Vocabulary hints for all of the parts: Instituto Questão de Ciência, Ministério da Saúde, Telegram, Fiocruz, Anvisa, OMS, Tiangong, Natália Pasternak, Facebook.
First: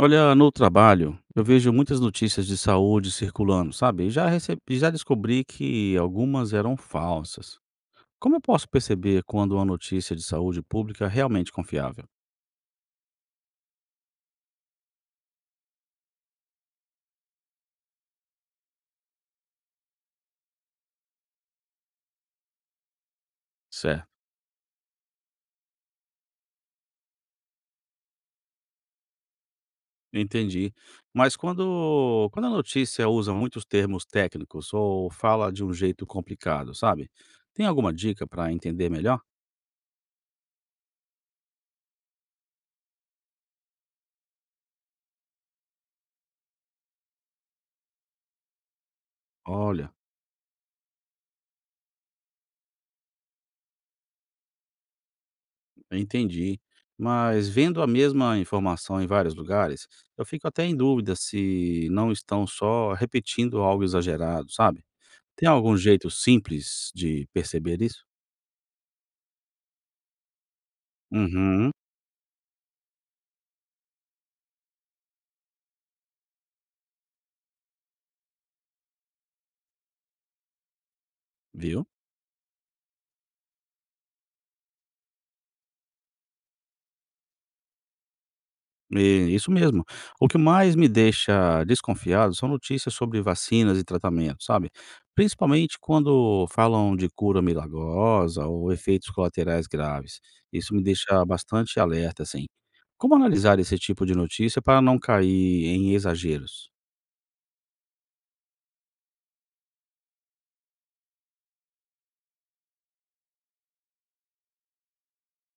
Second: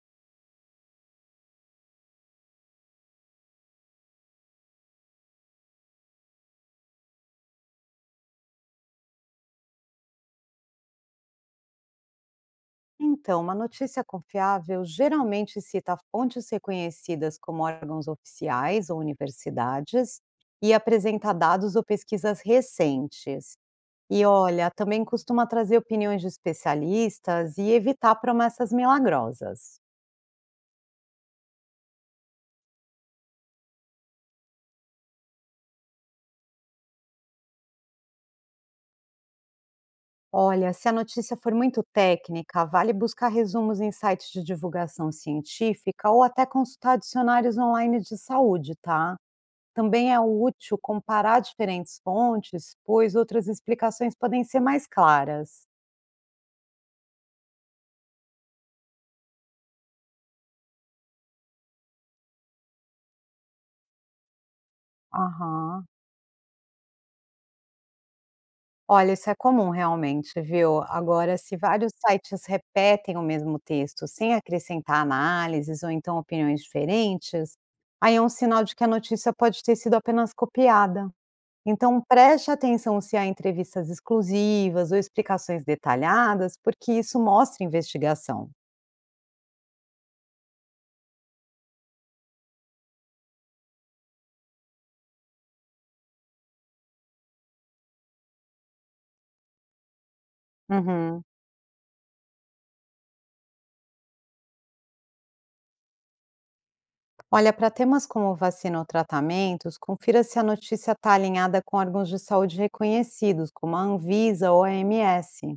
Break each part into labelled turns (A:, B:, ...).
A: Olha, no trabalho, eu vejo muitas notícias de saúde circulando, sabe? E já recebi, já descobri que algumas eram falsas. Como eu posso perceber quando uma notícia de saúde pública é realmente confiável?
B: Então, uma notícia confiável geralmente cita fontes reconhecidas como órgãos oficiais ou universidades e apresenta dados ou pesquisas recentes.
A: Certo,
B: E olha, também costuma trazer opiniões de especialistas e evitar promessas milagrosas.
A: entendi. Mas quando a notícia usa muitos termos técnicos ou fala de um jeito complicado, sabe? Tem alguma dica para entender melhor?
B: Olha, se a notícia for muito técnica, vale buscar resumos em sites de divulgação científica ou até consultar dicionários online de saúde, tá?
A: Olha.
B: Também é útil comparar diferentes fontes, pois outras explicações podem ser mais claras.
A: Entendi. Mas vendo a mesma informação em vários lugares, eu fico até em dúvida se não estão só repetindo algo exagerado, sabe? Tem algum
B: Aham.
A: jeito simples de perceber isso?
B: Olha, isso é comum realmente, viu? Agora, se
A: Uhum,
B: vários sites repetem o mesmo texto sem acrescentar análises ou então opiniões diferentes, aí é um sinal de que a notícia pode ter sido apenas copiada.
A: viu?
B: Então, preste atenção se há entrevistas exclusivas ou explicações detalhadas, porque isso mostra investigação.
A: É, isso mesmo. O que mais me deixa desconfiado são notícias sobre vacinas e tratamentos, sabe? Principalmente quando falam de cura milagrosa ou efeitos colaterais graves. Isso me deixa
B: Uhum.
A: bastante alerta, assim. Como analisar esse tipo de notícia para não cair em exageros?
B: Olha, para temas como vacina ou tratamentos, confira se a notícia está alinhada com órgãos de saúde reconhecidos, como a Anvisa ou a OMS.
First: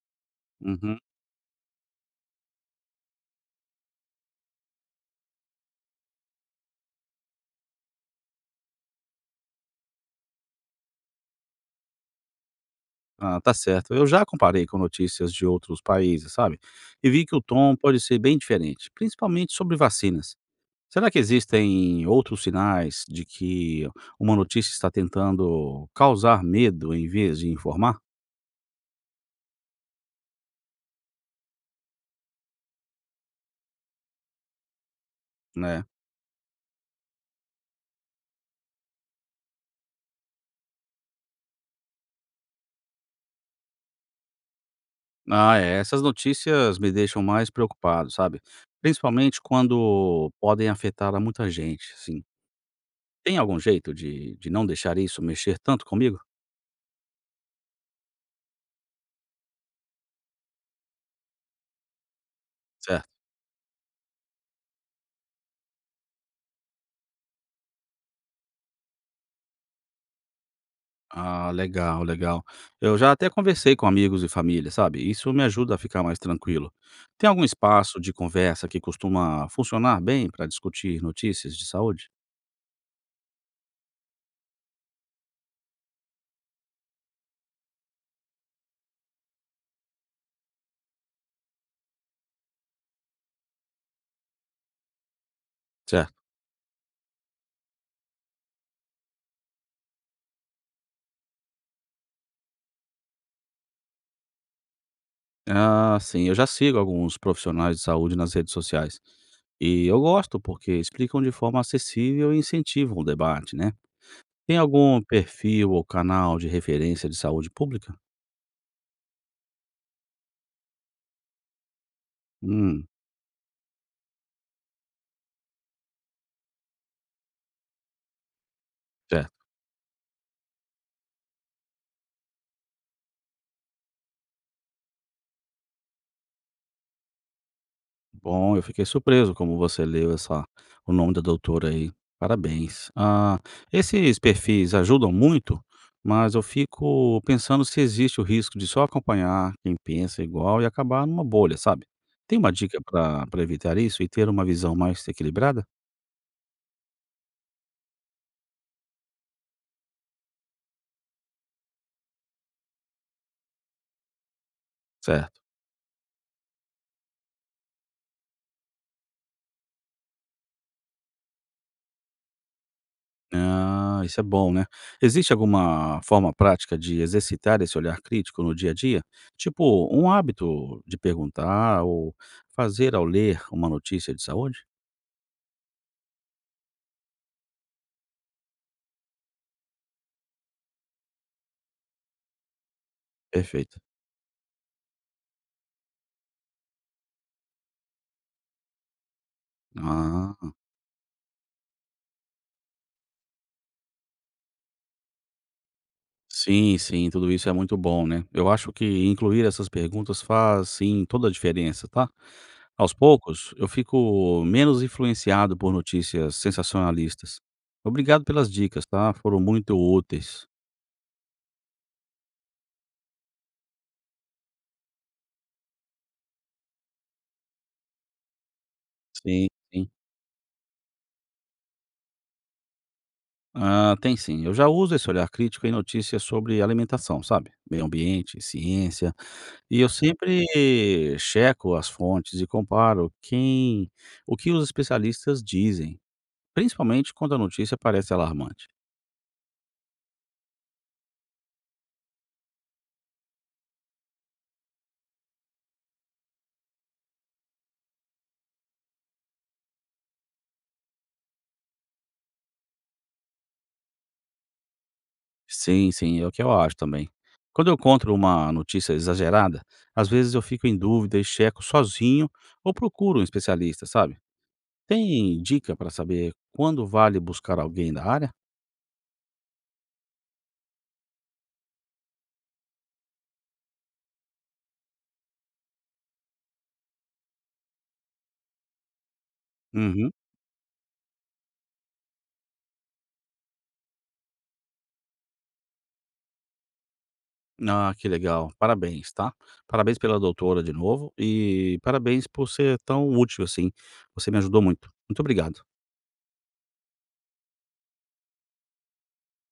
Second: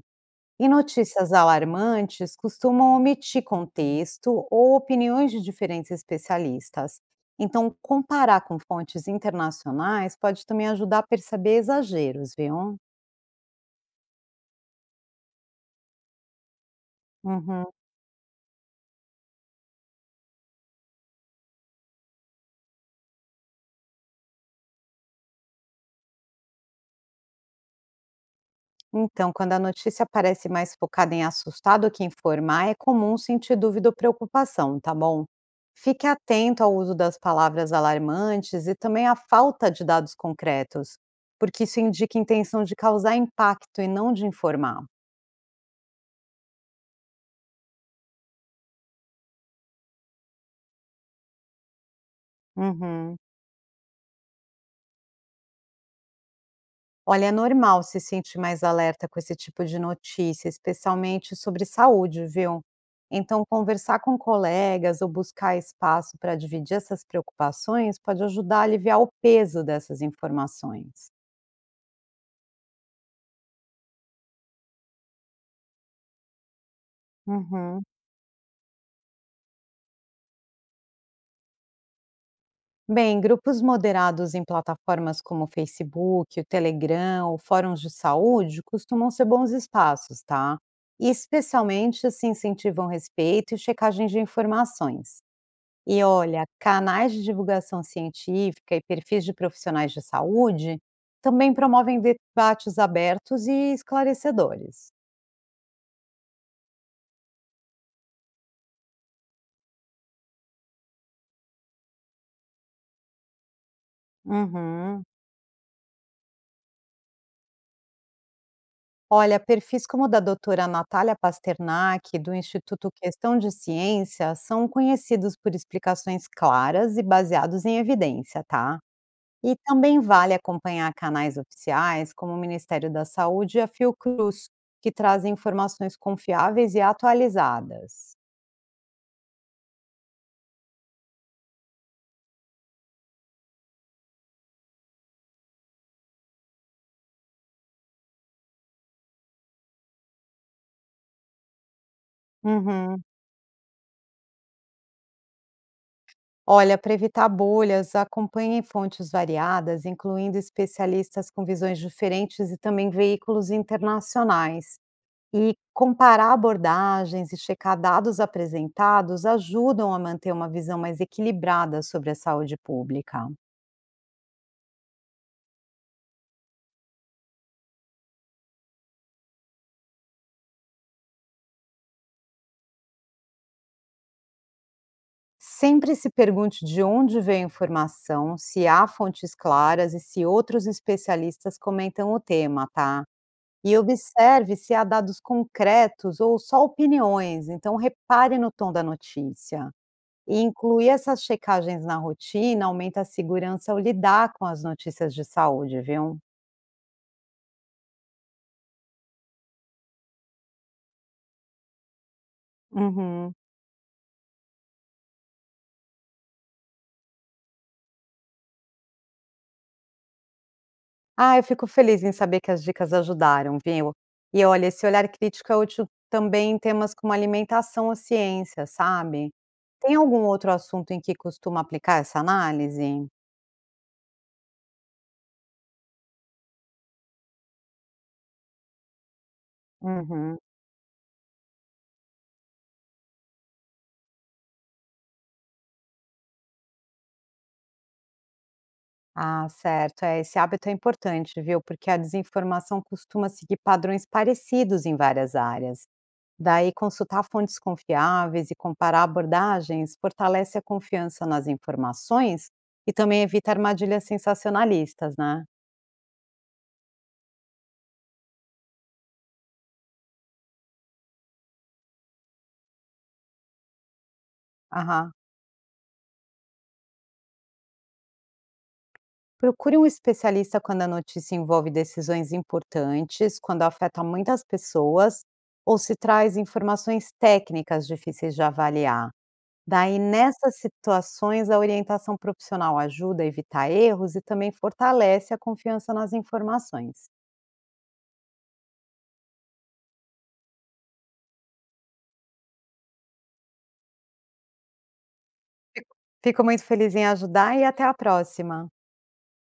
B: E
A: Uhum.
B: notícias alarmantes costumam omitir contexto ou opiniões de diferentes especialistas. Então, comparar com fontes internacionais pode também ajudar a perceber exageros, viu?
A: Ah, tá certo. Eu já comparei com notícias de outros países, sabe? E vi que o
B: Uhum.
A: tom pode ser bem diferente, principalmente sobre vacinas. Será que existem outros sinais de que uma notícia está tentando causar medo em vez de informar?
B: Então, quando a notícia parece mais focada em assustar do que informar, é comum sentir dúvida ou preocupação, tá bom?
A: Né?
B: Fique atento ao uso das palavras alarmantes e também à falta de dados concretos, porque isso indica intenção de causar impacto e não de informar.
A: Ah, é. Essas notícias me deixam mais preocupado, sabe? Principalmente quando podem afetar a muita gente, sim.
B: Uhum.
A: Tem algum jeito de não deixar isso mexer tanto comigo?
B: Olha, é normal se sentir mais alerta com esse tipo de notícia, especialmente sobre saúde, viu?
A: Certo.
B: Então, conversar com colegas ou buscar espaço para dividir essas preocupações pode ajudar a aliviar o peso dessas informações.
A: Ah, legal, legal. Eu já até conversei com amigos e família, sabe? Isso me ajuda a ficar mais tranquilo. Tem algum
B: Uhum.
A: espaço de conversa que costuma funcionar bem para discutir notícias de saúde?
B: Bem, grupos moderados em plataformas como o Facebook, o Telegram ou fóruns de saúde costumam ser bons espaços, tá? E especialmente se incentivam respeito e checagem de informações. E
A: Certo.
B: olha, canais de divulgação científica e perfis de profissionais de saúde também promovem debates abertos e esclarecedores.
A: Ah, sim, eu já sigo alguns profissionais de saúde nas redes sociais. E eu gosto porque explicam de forma acessível e incentivam o debate, né? Tem algum
B: Uhum.
A: perfil ou canal de referência de saúde pública?
B: Olha, perfis como o da doutora Natália Pasternak, do
A: Hum,
B: Instituto Questão de Ciência, são conhecidos por explicações claras e baseados em evidência, tá?
A: certo.
B: E também vale acompanhar canais oficiais como o Ministério da Saúde e a Fiocruz, que trazem informações confiáveis e atualizadas.
A: Bom, eu fiquei surpreso como você leu essa, o nome da doutora aí. Parabéns. Ah, esses perfis ajudam muito, mas eu fico pensando se existe o risco de só acompanhar quem pensa igual e acabar numa bolha, sabe? Tem uma dica
B: Uhum.
A: para evitar isso e ter uma visão mais equilibrada?
B: Olha, para evitar bolhas, acompanhe fontes variadas, incluindo especialistas com visões diferentes e também veículos internacionais.
A: Certo.
B: E comparar abordagens e checar dados apresentados ajudam a manter uma visão mais equilibrada sobre a saúde pública.
A: Ah, isso é bom, né? Existe alguma forma prática de exercitar esse olhar crítico no dia a dia? Tipo, um hábito de perguntar ou fazer ao ler uma notícia de saúde?
B: Sempre se pergunte de onde veio a informação, se há fontes claras e se outros especialistas comentam o tema, tá? E
A: Perfeito.
B: observe se há dados concretos ou só opiniões, então repare no tom da notícia.
A: Ah,
B: E incluir essas checagens na rotina aumenta a segurança ao lidar com as notícias de saúde, viu?
A: sim, sim, tudo isso é muito bom, né. Eu acho que incluir essas perguntas faz, sim, toda a diferença, tá. Aos
B: Uhum.
A: poucos, eu fico menos influenciado por notícias sensacionalistas. Obrigado pelas dicas, tá, foram muito úteis.
B: Ah, eu fico feliz em saber que as dicas ajudaram, viu? E olha, esse olhar crítico é útil também em temas como alimentação ou ciência, sabe?
A: Sim, sim.
B: Tem algum outro assunto em que costuma aplicar essa análise?
A: Ah, tem sim. Eu já uso esse olhar crítico em notícias sobre alimentação, sabe, meio ambiente, ciência, e eu
B: Uhum.
A: sempre checo as fontes e comparo quem, o que os especialistas dizem. Principalmente quando a notícia parece alarmante.
B: Ah, certo. É, esse hábito é importante, viu? Porque a desinformação costuma seguir padrões parecidos em várias áreas. Daí, consultar fontes confiáveis e comparar abordagens fortalece a confiança nas informações e também evita armadilhas sensacionalistas, né?
A: Sim, sim, é o que eu acho também. Quando eu encontro uma notícia exagerada, às vezes eu fico em dúvida e checo sozinho ou procuro um especialista, sabe?
B: Aham.
A: Tem dica para saber quando vale buscar alguém da área?
B: Procure um especialista quando a notícia envolve decisões importantes, quando afeta muitas pessoas ou se traz informações técnicas difíceis de avaliar. Daí,
A: Uhum.
B: nessas situações, a orientação profissional ajuda a evitar erros e também fortalece a confiança nas informações.
A: Ah, que legal. Parabéns, tá? Parabéns pela doutora de novo e parabéns por ser tão útil assim. Você me ajudou muito. Muito obrigado.
B: Fico muito feliz em ajudar e até a próxima!